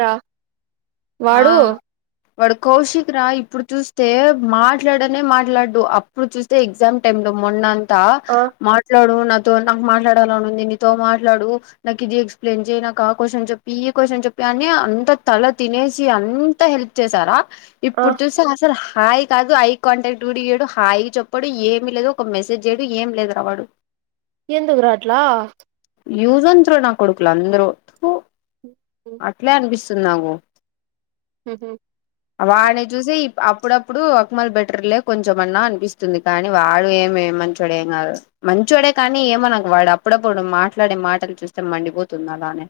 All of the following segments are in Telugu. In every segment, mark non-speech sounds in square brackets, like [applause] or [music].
రా ఆ వాడు వాడు కౌషిక్ రా ఇప్పుడు చూస్తే మాట్లాడనే మాట్లాడ్డు అప్పుడు చూస్తే ఎగ్జామ్ టైమ్ లో మొన్నం త ఆ మాట్లాడు నా తో నాకు మాట్లాడాలనుంది నీతో మాట్లాడు నాకు ఇది ఎక్స్ప్లెయిన్ చేయి నాకు ఆ క్వశ్చన్ చెప్పి ఈ క్వశ్చన్ చెప్పి అనీ అంత తల తినేసి అంత హెల్ప్ చేసారా ఆ ఇప్పుడు చూసే అసలు హాయ్ కాదు ఐ కాంటాక్ట్ గుడా ఇయ్యడు హాయ్ చెప్పడు ఏమి లేదు ఒక మెసేజ్ చెయడు ఏం లేదు రా వాడు ఎందుకురా అట్లా యూజన్త్రో నా కొడుకులు అందరు అట్లే అనిపిస్తుంది నాకు వాన్ని చూసి అప్పుడప్పుడు అక్మల్ బెటర్లే కొంచెమన్నా అనిపిస్తుంది కానీ వాడు ఏమేం మంచోడు ఏం గాదు మంచోడే కానీ ఏమనక్ వాడు అప్పుడప్పుడు మాట్లాడే మాటలు చూస్తే మండిపోతుందలానే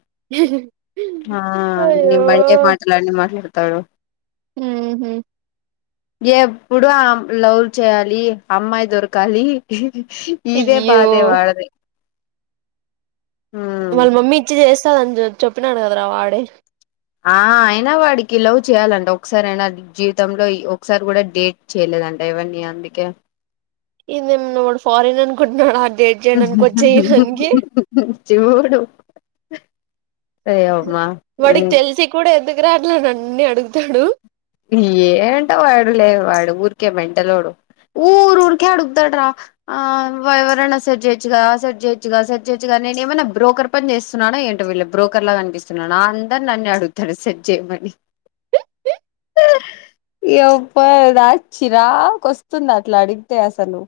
అయ్యో మళ్లీ మాట్లాడతాడు ఊహూ ఎప్పుడు ఆ లవ్ చేయాలి, అమ్మాయి దొరకాలి ఇదే అయ్యో బాధే వాడిది వాళ్ళ మమ్మీ ఇచ్చి చేస్తాదని చె చెప్పినాడు కదరా వాడే ఆ అయినా వాడికి లవ్ చేయ్యాలంట ఒకసారి అయినా జీవితంలో ఒకసారి కూడా డేట్ చేయలేద్ ట ఎవర్నీ అందుకే ఇదేమన్న వాడు ఫారన్ అనుకుంటున్నాడా ఆ డేట్ చేయడానికి వచ్చేయడానికి చూడు ఓయమ్మా వాడికి ఉమ్ తెలిసి కూడా ఎందుకు రాట్లేదన్నీ అడుగు ఏంటో వాడు లే వాడు ఊరికే మేంటలోడు ఊర్ ఊర్కే అడుగుతాడ్రా ఆ వ ఎవరన్న సెట్ చేయ్యోచ్చుగా సెట్ చేయ్యోచ్చుగా సెట్ చేయ్యోచ్చుగా నేనేమన్నా బ్రోకర్ పని చేస్తున్నానా ఏంటి వీళ్ళ బ్రోకర్ లాగా కనిపిస్తున్నానా అందరు నన్నే అడుగుతారు సెట్ చేయమని ఎవ్వ దా చిరాక్ వస్తుంది అట్లా అడిగితే అసలు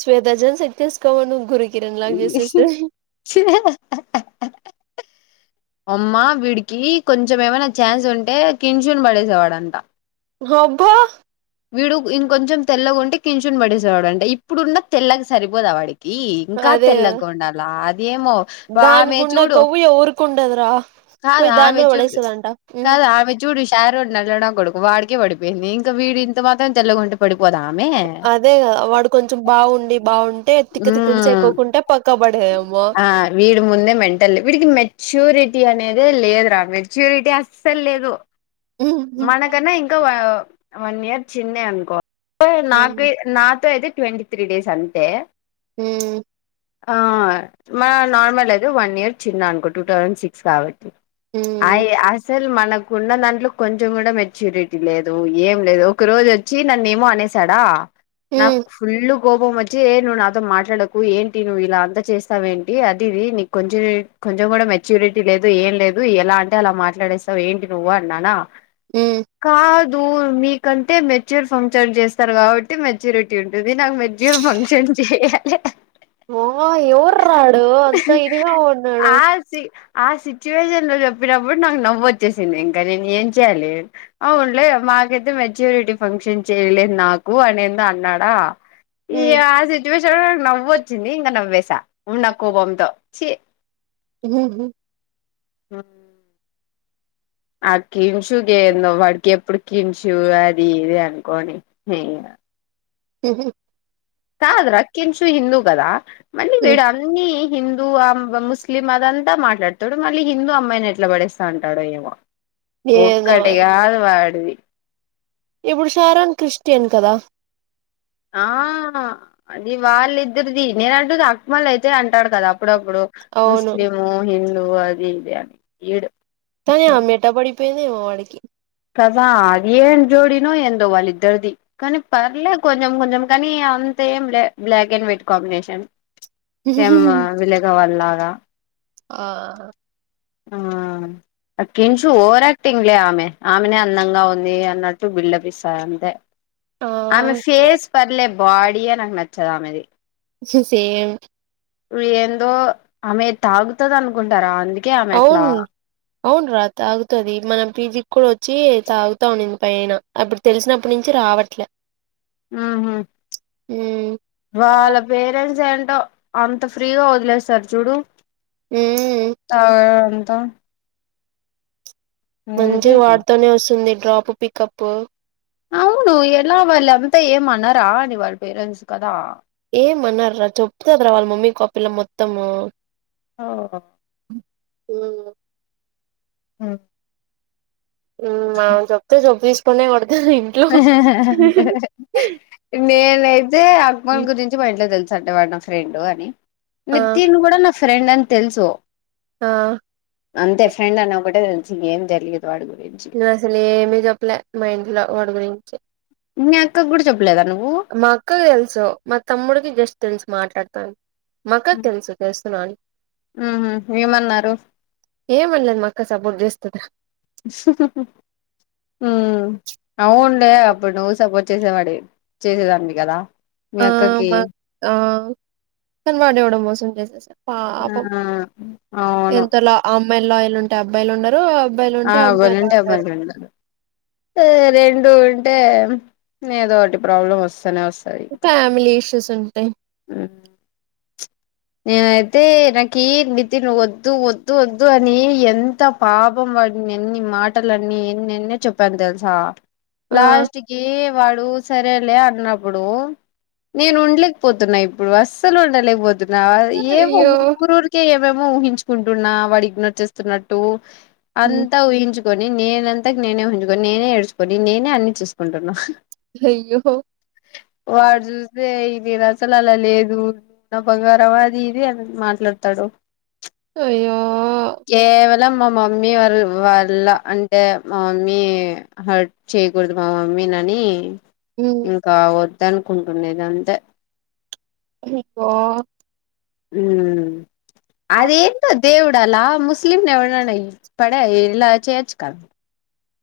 శ్వేతజెన్ సెట్ చేసుకోమను గురు కిరణ్ లాగ చేసేస్ అమ్మ వీడికి కొంచెం ఏమైనా ఛాన్స్ ఉంటే కిన్శున్ పడేసేవాడంట హబ్బ వీడు ఇంకొంచెం తెల్లగుంటే కిన్శును పడిసేవాడు అంట ఇప్పుడున్న తెల్లగా సరిపోదా వాడికి ఈ ఇంకా అదే కదా తెల్లగుండాల అద్ దానికున్న కొవ్వు ఎవ్వరికుండదురా కాద్ ఆమె చూడు కాద్ ఆమె చూడు షారోన్ నల్లా నా కొడుకు వాడికే పడిపోయ్ ది ఇంకా వీడింత మాత్రం తెల్లగుంటే పడి అదేగా వాడు కొంచెం బాగుండి బాగుం ఉమ్ పడేదేమో ఆ వీడి ముందే మెంటల్ వీడికి మెచ్యూరిటీ అనేది దే లేదు రా మెచ్యూరిటీ అస్సలు లేదు మనకన్నా ఇంకా వా వన్ ఇయర్ చిన్నే అనుకోవా నాకు నాతో అయితే ట్వంటీ త్రీ డేస్ అంతే ఉ మన నార్మల్ అది వన్ ఇయర్ చిన్న అనుకో టూ థౌజండ్ సిక్స్ కాబట్టి అయి అసలు మనకున్న దాంట్లో కొంచెం కూడా మెచ్యూరిటీ లేదు ఏం లేదు ఒక రోజు వచ్చి నన్న ఏమో అనేసాడా నాకు ఫుల్ కోపం వచ్చి ఏ నువ్వు నాతో మాట్లాడకు ఏంటి నువ్వు ఇలా అంత చేస్తావ ఏంటి అది ఇది నీకు కొంచెం కొంచెం కూడా మెచ్యూరిటీ లేదు ఏం లేదు ఎలా అంటే అలా మాట్లాడేస్తావు ఏంటి నువ్వు అన్నానా కాదు మీకంటే మెచ్యూర్ ఫంక్షన్ చేస్తారు కాబట్టి మెచ్యూరిటీ ఉంటుంది నాకు మెచ్యూ ఫంక్షన్ చేయలే ఆహ ఎవరు రాడు అంతా ఇదిగా ఉన్నాడు ఆ సి ఆ సిచ్యువేషన్ లో చెప్పినప్పుడు నాకు నవ్ వచ్చేసింది ఇంకా నేను ఏం చెయ్యాలి అవునులే మాకైతే మెచ్యూరిటీ ఫంక్షన్ చేయలేదు నాకు అనేందు అన్నాడా ఈయ సిచువేషన్ నవ్వొచ్చింది ఇంకా నవ్వేసా ఉన్న కోపంతో చ ఉ హు ఉ ఆ కించు ఏందో వాడికి ఎప్పుడు కించు అది ఇది అనుకోని ఉ హు కాదురా కింగ్షు హిందు గదా మళ్ళీ వీడు అన్ని హిందూ ముస్లిం అదంతా మాట్లాడుతాడు మళ్ళీ హిందూ అమ్మాయిని ఎట్లా పడేస్తా ఉంటాడు ఏమో ఏదో ఒక్కటి కాదు వాడిది ఇప్పుడు షారాన్ క్రిస్టియన్ కదా ఆ అది వాళ్ళిద్దరిది నేనంటు అక్మళ అయితే అంటాడు కదా అప్పుడప్పుడు అవును ముస్లిము హిందూ అది ఇది అని ఈడు కానీ ఆమే ఎట పడిపోయిందమో వాడికి కదా అది ఏం జోడినో ఏందో వాళ్ళ ఇద్దరిది కానీ పర్లేదు కొంచెం కొంచెం కానీ అ ఏం black and white combination same విలుగ వాల్ లాగా ఆ ఆ కించు ఓవర్ యాక్టింగ్ లే ఆమె ఆమెనే అందంగా ఉంది అన్నట్టు బిల్డప్ ఇస్తది అంతే ఆ ఆమె ఫేస్ పర్లే బాడీయే నాకు నచ్చదు ఆమెది సేమ్ ఏందో ఆమె తాగుతుంది అనుకుంటారా అందుకే ఆమె అట్లా అవును అవును రా తాగుతది మనం పీజి కూడా వచ్చి తాగుతా అనింది పైన అప్పుడు తెలిసినప్పటి నుంచి రావట్లే ఆ హా ఉ వాళ్ళ పేరెంట్స్ ఏంటో అంత ఫ్రీగా వదిలేస్తారు చూడు ఉ అంతో మంచి వాటితోటే వస్తుంది డ్రాప్ పికపు అంత ఏమన్నారా అనీ వాళ్ళ పేరెంట్స్ కదా ఏమన్నార చెప్తార చెపుతారా వాళ్ళ మమ్మీ కీ మొత్తము ఓ హు ఉ హు ఆమె చెప్తే చొప్పు తీసుకొనే కొడు నేనైతే అక్మల్ ఉమ్. గురించి మా ఇంట్లో తెలుసు అంట వాడు నా ఫ్రెండ్ అని ఆ నితిన్ కూడా నా ఫ్రెండ్ అని తెలుసు ఆ అంతే ఫ్రెండ్ అని ఒకటే తెలుసు ఇంగా ఏం తెలియదు వాడి గురించి నేను అసలు ఏమి చెప్పలే మా ఇంట్లో వాడి గురించి మీ అక్కకు కూడా చెప్ మా అక్కకి తెలుసు మా తమ్ముడికి జస్ట్ తెలుసు మాట్లాడతా అని మా అక్కకి తెలుసు చేస్తున్న అని ఉహు ఏమన్నారు ఏం అండ్లే మా అక్క సపోర్ట్ చేస్తదిరా ఉమ్ అవున్లే అప్పుడు నువ్వు సపోర్ట్ చేసేవాడివి చేసేదాన్నివి కదా మీ ఆ అక్కకి మా ఆ కాని వాడేవడో మోసం చేసేసిండు ఆ పాపం అవును ఎంతల అమ్మాయిలు లాయల్ ఉంటే అబ్బాయిలు ఉండరు అబ్బాయిలు ఆ ఉంటే అమ్మాయిలు రెండు ఉండరు వుం టే ఏదోటి ప్రాబ్లం వస్తేనే వస్తది ఫ్యామిలీ ఇష్యూస్ ఉంటాయి ఉ నేనైతే నాకి నితిన్ వద్దు వద్దు వద్దు అని ఎంత పాపం వాడిని ఎన్ని మాటలన్నీ ఎన్నెన్నో చెప్పాను తెలుసా ఆ లాస్ట్ కి వాడు సరేలే అన్నప్పుడు నేను ఉండలేకపోతున్నా ఇప్పుడు అస్సలు ఉండలేకపోతున్నా ఏమో అయ్యో ఊరుఊరికే ఏమేమో ఊహించుకుంటున్నా వాడు ఇగ్నోర్ చేస్తున్నట్టు హ్మ్ అంతా ఊహించు కొని నేనంతా నేనే ఊహించుకొని నేనే ఎడుచుకొని నేనే అన్ని చూసుకుంటున్నా అయ్యో వాడు చూస్తే ఇది నేను అసలు అలా లేదు నా బంగారం అది ఇది అని మాట్లాడతాడు అయ్యో కేవ లం మా మమ్మీ వల్ వల్ల అంటే మా మమ్మీ హర్ట్ చేయకూడదు మా మ మ్మీని అని హ్మ్ ఇంకా వద్ద అనుకుంటున్న ఇగా అంతే ఇకో ఉమ్ అదేంటో దేవు ఇల ముస్లింను ఎవడినన్నా పడే ఇలా చేేయోచ్చు కదా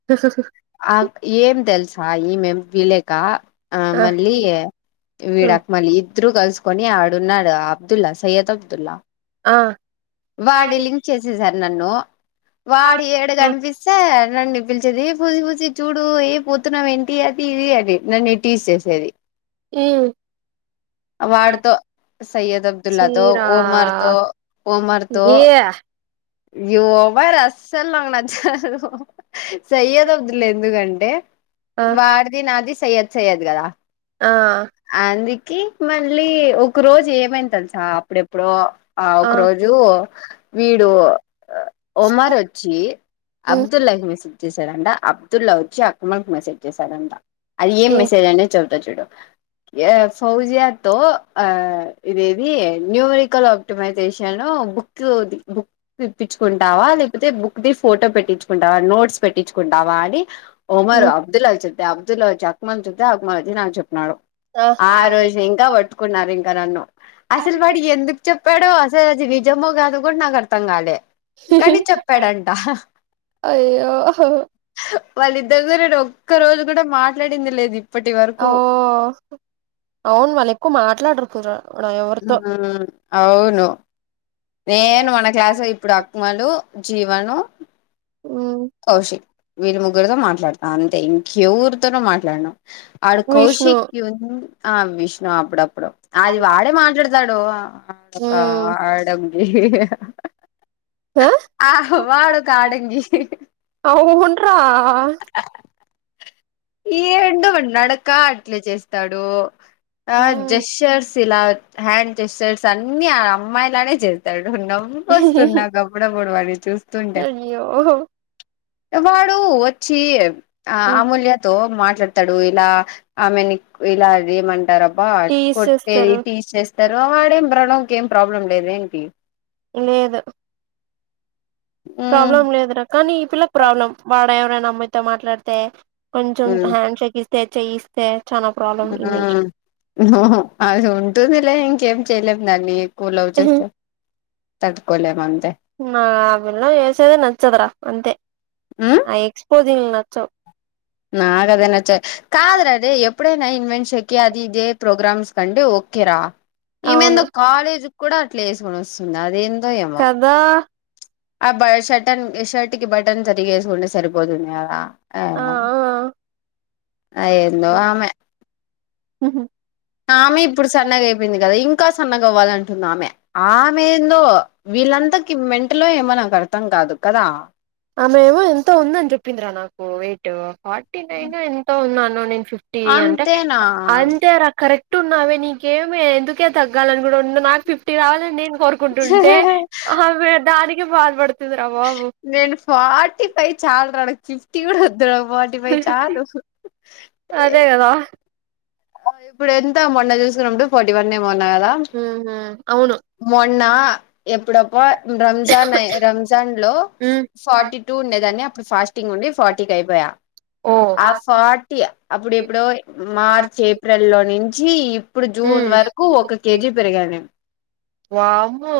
స స ఆ ఏం తెల్సా ఈ మేం విలేక ఆ మళ్ళీ హ్మ్ విడాక్ మళ్ళీ ఇ ఇద్దరు కలుసుకొని ఆడున్నాడు అబ్దుల్లా సయ్యద్ అబ్దుల్లా ఆ వాడి లింక్ చేసేసారు నన్ను వాడి ఏడా ఉమ్ కనిపిస్తే నన్ను పిలిచేది పూజి పూజి చూడు ఏ పోతున్నావు ఏంటి అది ఇది అని నన్ను టీజ్ చేసేది హు వాడుతో సయ్యద్ అబ్దుల్లా తో చీరా ఓమర్తో ఓమర్తో ఏ ఓబర్ అస్సలు నాకు నచ్చడు సయ్యద్ అబ్దుల్లా ఎందుకంటే ఆ వాడిది నాది సయ్యద్ సయ్యద్ కదా ఆ అందుకే మళ్ళీ ఒక రోజు ఏమైనా తెలుసా అప్పుడెప్పుడో ఆ ఒక రోజు వీడు ఒమర్ వచ్చి ఉమ్ అబ్దుల్ లైఫ్ [unintelligible] చేశారంట అబ్దుల్లా వచ్చి అక్మల్కి మెసేజ్ చేశాడంట అది ఏ ఏం మెసేజ్ అనే చ చెప్త చుడు ఏ ఫౌజియా తో ఆ ఇదేది న్యూమరికల్ ఆప్టిమైజేషన్ బుక్ బు ఇప్పించుకుంటావ లేకపోతే బుక్ ది ఫోటో పెట్టించుకుంటావా నోట్స్ పెట్టించుకుంటావ అని ఒమరు ఉమ్ అబ్దుల్ అవి చద్ద అబ్దుల్లావజీ అక్మ చుద్ద అక్కమాల్ నాకు చెప్న్నాడు ఆ రోజు నింక పట్టుకున్నారు ఇంకా నన్ను అసలు వాడు ఎందుకు చెప్పాడో అసలు అది నిజమో కాదు కూడ నాకు అర్థం కాలే కానీ చెప్పాడంట అయ్యో వాళ్ళిద్దరతో ఒక్క రోజు కూడ మాట్లాడింది లేదు ఇప్పటి ఓ వరకు అవును వాళ్ళు ఎక్కువ మాట్లాడరు కుర అవును నేను మన క్లాసు ఇప్పుడు అ అక్మలు జీవను ఉ కౌశిక్ వీళ్ళ ముగ్గురితో మాట్లాడుతా అంతే ఇంక ఎవరితోనూ మాట్లాడును అడు విష్ణు కౌశకి ఉ ఆ విష్ణు అప్పుడు అప్పుడు అది వా మాట్లాడతాడు ఒక ఉమ్ ఆడంగి ఆ వాడు ఒక ఆడంగి అవున్డ్రా ఏందో వీడు నడక అట్లే చేస్తాడు ఆ ఉమ్ జషర్స్ ఇలా హ్యాండ్ చెస్షర్ట్స్ అన్ని ఆ అమ్మాయిలానే చేస్తాడు నవ్వు [unintelligible] [unintelligible] అయ్యో వాడు వచ్చి అమూల్యతో మాట్లాడతాడు ఇలా ఆమెని ఇలా అది ఏమంటారబ్బా టీస్ కొట్టేది చేస్తారు టీజ్ తెర్వావాడేం [unintelligible] ఏం ప్రాబ్లం లేదు ఎంటి లేదు మ్మ్ ప్రాబ్లం లేదురా కానీ ఈ పిల్లకి ప్రాబ్లం వాడ ఎవరైనా అమ్మాయితో మాట్లాడితే కొంచెం మ్మ్ హ్యాండ్షేక్ ఇస్తే చెయ్యిస్తే చానా ప్రాబ్లం ఈమెకి అది ఉంటూందిలే ఇంకేం చెయలేం దాన్ని [unintelligible] చేస్తే తట్టుకోలేమ అ పిల్ల చేసేదే నచ్చదురా అంతే ఎక్స్పో జింగ్ నచ్చవ్ నాగదే నచ్చ కాద్రదే ఎప్పుడైనా ఇన్వెన్షకి అది ఇదే ప్రోగ్రామ్స్ కండి ఈమె ఏందో అవును కాలేజీ కి కూడా అట్లే వేసుకొని వస్తుంది అదే కదా ఆ బ షర్టన్ షర్ట్ కి బటన్ సరిగ వేసుకుంటే సరిపోతుంది కదా ఆ ఆ అయెందో ఆమె ఉ ఆమె ఇప్పుడు సన్నగా అయిపోయింది కదా ఇంకా సన్నగా అవ్వాలంటుంది ఆమె ఆమె ఏందో ఆ వీళ్ళంతకి మెంటలో ఏమో [unintelligible] అర్థం కాదు కదా ఆమె ఎమొ ఎంతో ఉంద అని చెప్పిందిరా నాకు వెయిట్ ఫార్టీ నైన్ ఎంతో ఉంది అనోనీ ఫిఫ్టీ అంటే అంతేనా అంతే రా కరెక్ట్ ఉన్నావే నీకేమి ఎందుకే తగ్గాలని కూడా ఉ నాకు ఫిఫ్టీ రావాలండి నేను కోరుకుంటుంటే ఆమె దానికి బాధపడుతుంది రా బాబు నేను ఫార్టీ ఫైవ్ చాలా రాడా ఫిఫ్టీ కూడా వ వద్దు రా ఫార్టీ పైఫ్ చాలు అదే కదా ఇప్పుడు ఎంత మొన్న చూసుకున్నప్పుడు ఫార్టీ వన్ ఏమో అన్నా కదా ఉహు అవును మొ అన్నా ఎప్పుడోప్ప రంజాన్ రంజాన్ లో ఉమ్ ఫార్టీ టూ ఉండేదాన్ని అప్పుడు ఫాస్ట్ ఉండి ఫార్టీకి అయిపోయా ఓ ఆ ఫార్టీ అప్పుడు ఎప్పుడో మార్చ్ ఏప్రిల్ లో నుంచి ఇప్పుడు జూన్ ఉమ్ వరకు ఒక కేజీ పెరిగాను నేను వామొ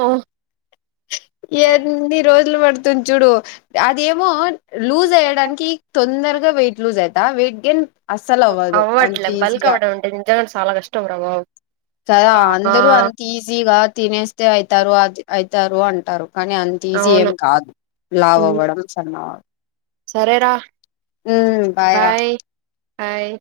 పడుతం చూడు అదేమో లూజ్ అయడానికి తొందర వేయిట్లూజ వెయిట్ గెన్ అసలు అవ్వదు అంత ఈజీ అవడం అంటే చాలా కష్టం రా బాబు కదా ఆ అందరు అంత ఈజీగా తినేస్తే అవుతారు అది అయితారు అంటారు కానీ అంత ఈజీ అవును ఏం కాదు లావ్ ఉమ్, అవ్వడం సన్న సరేరా ఉ బాయ్ రా హాయ్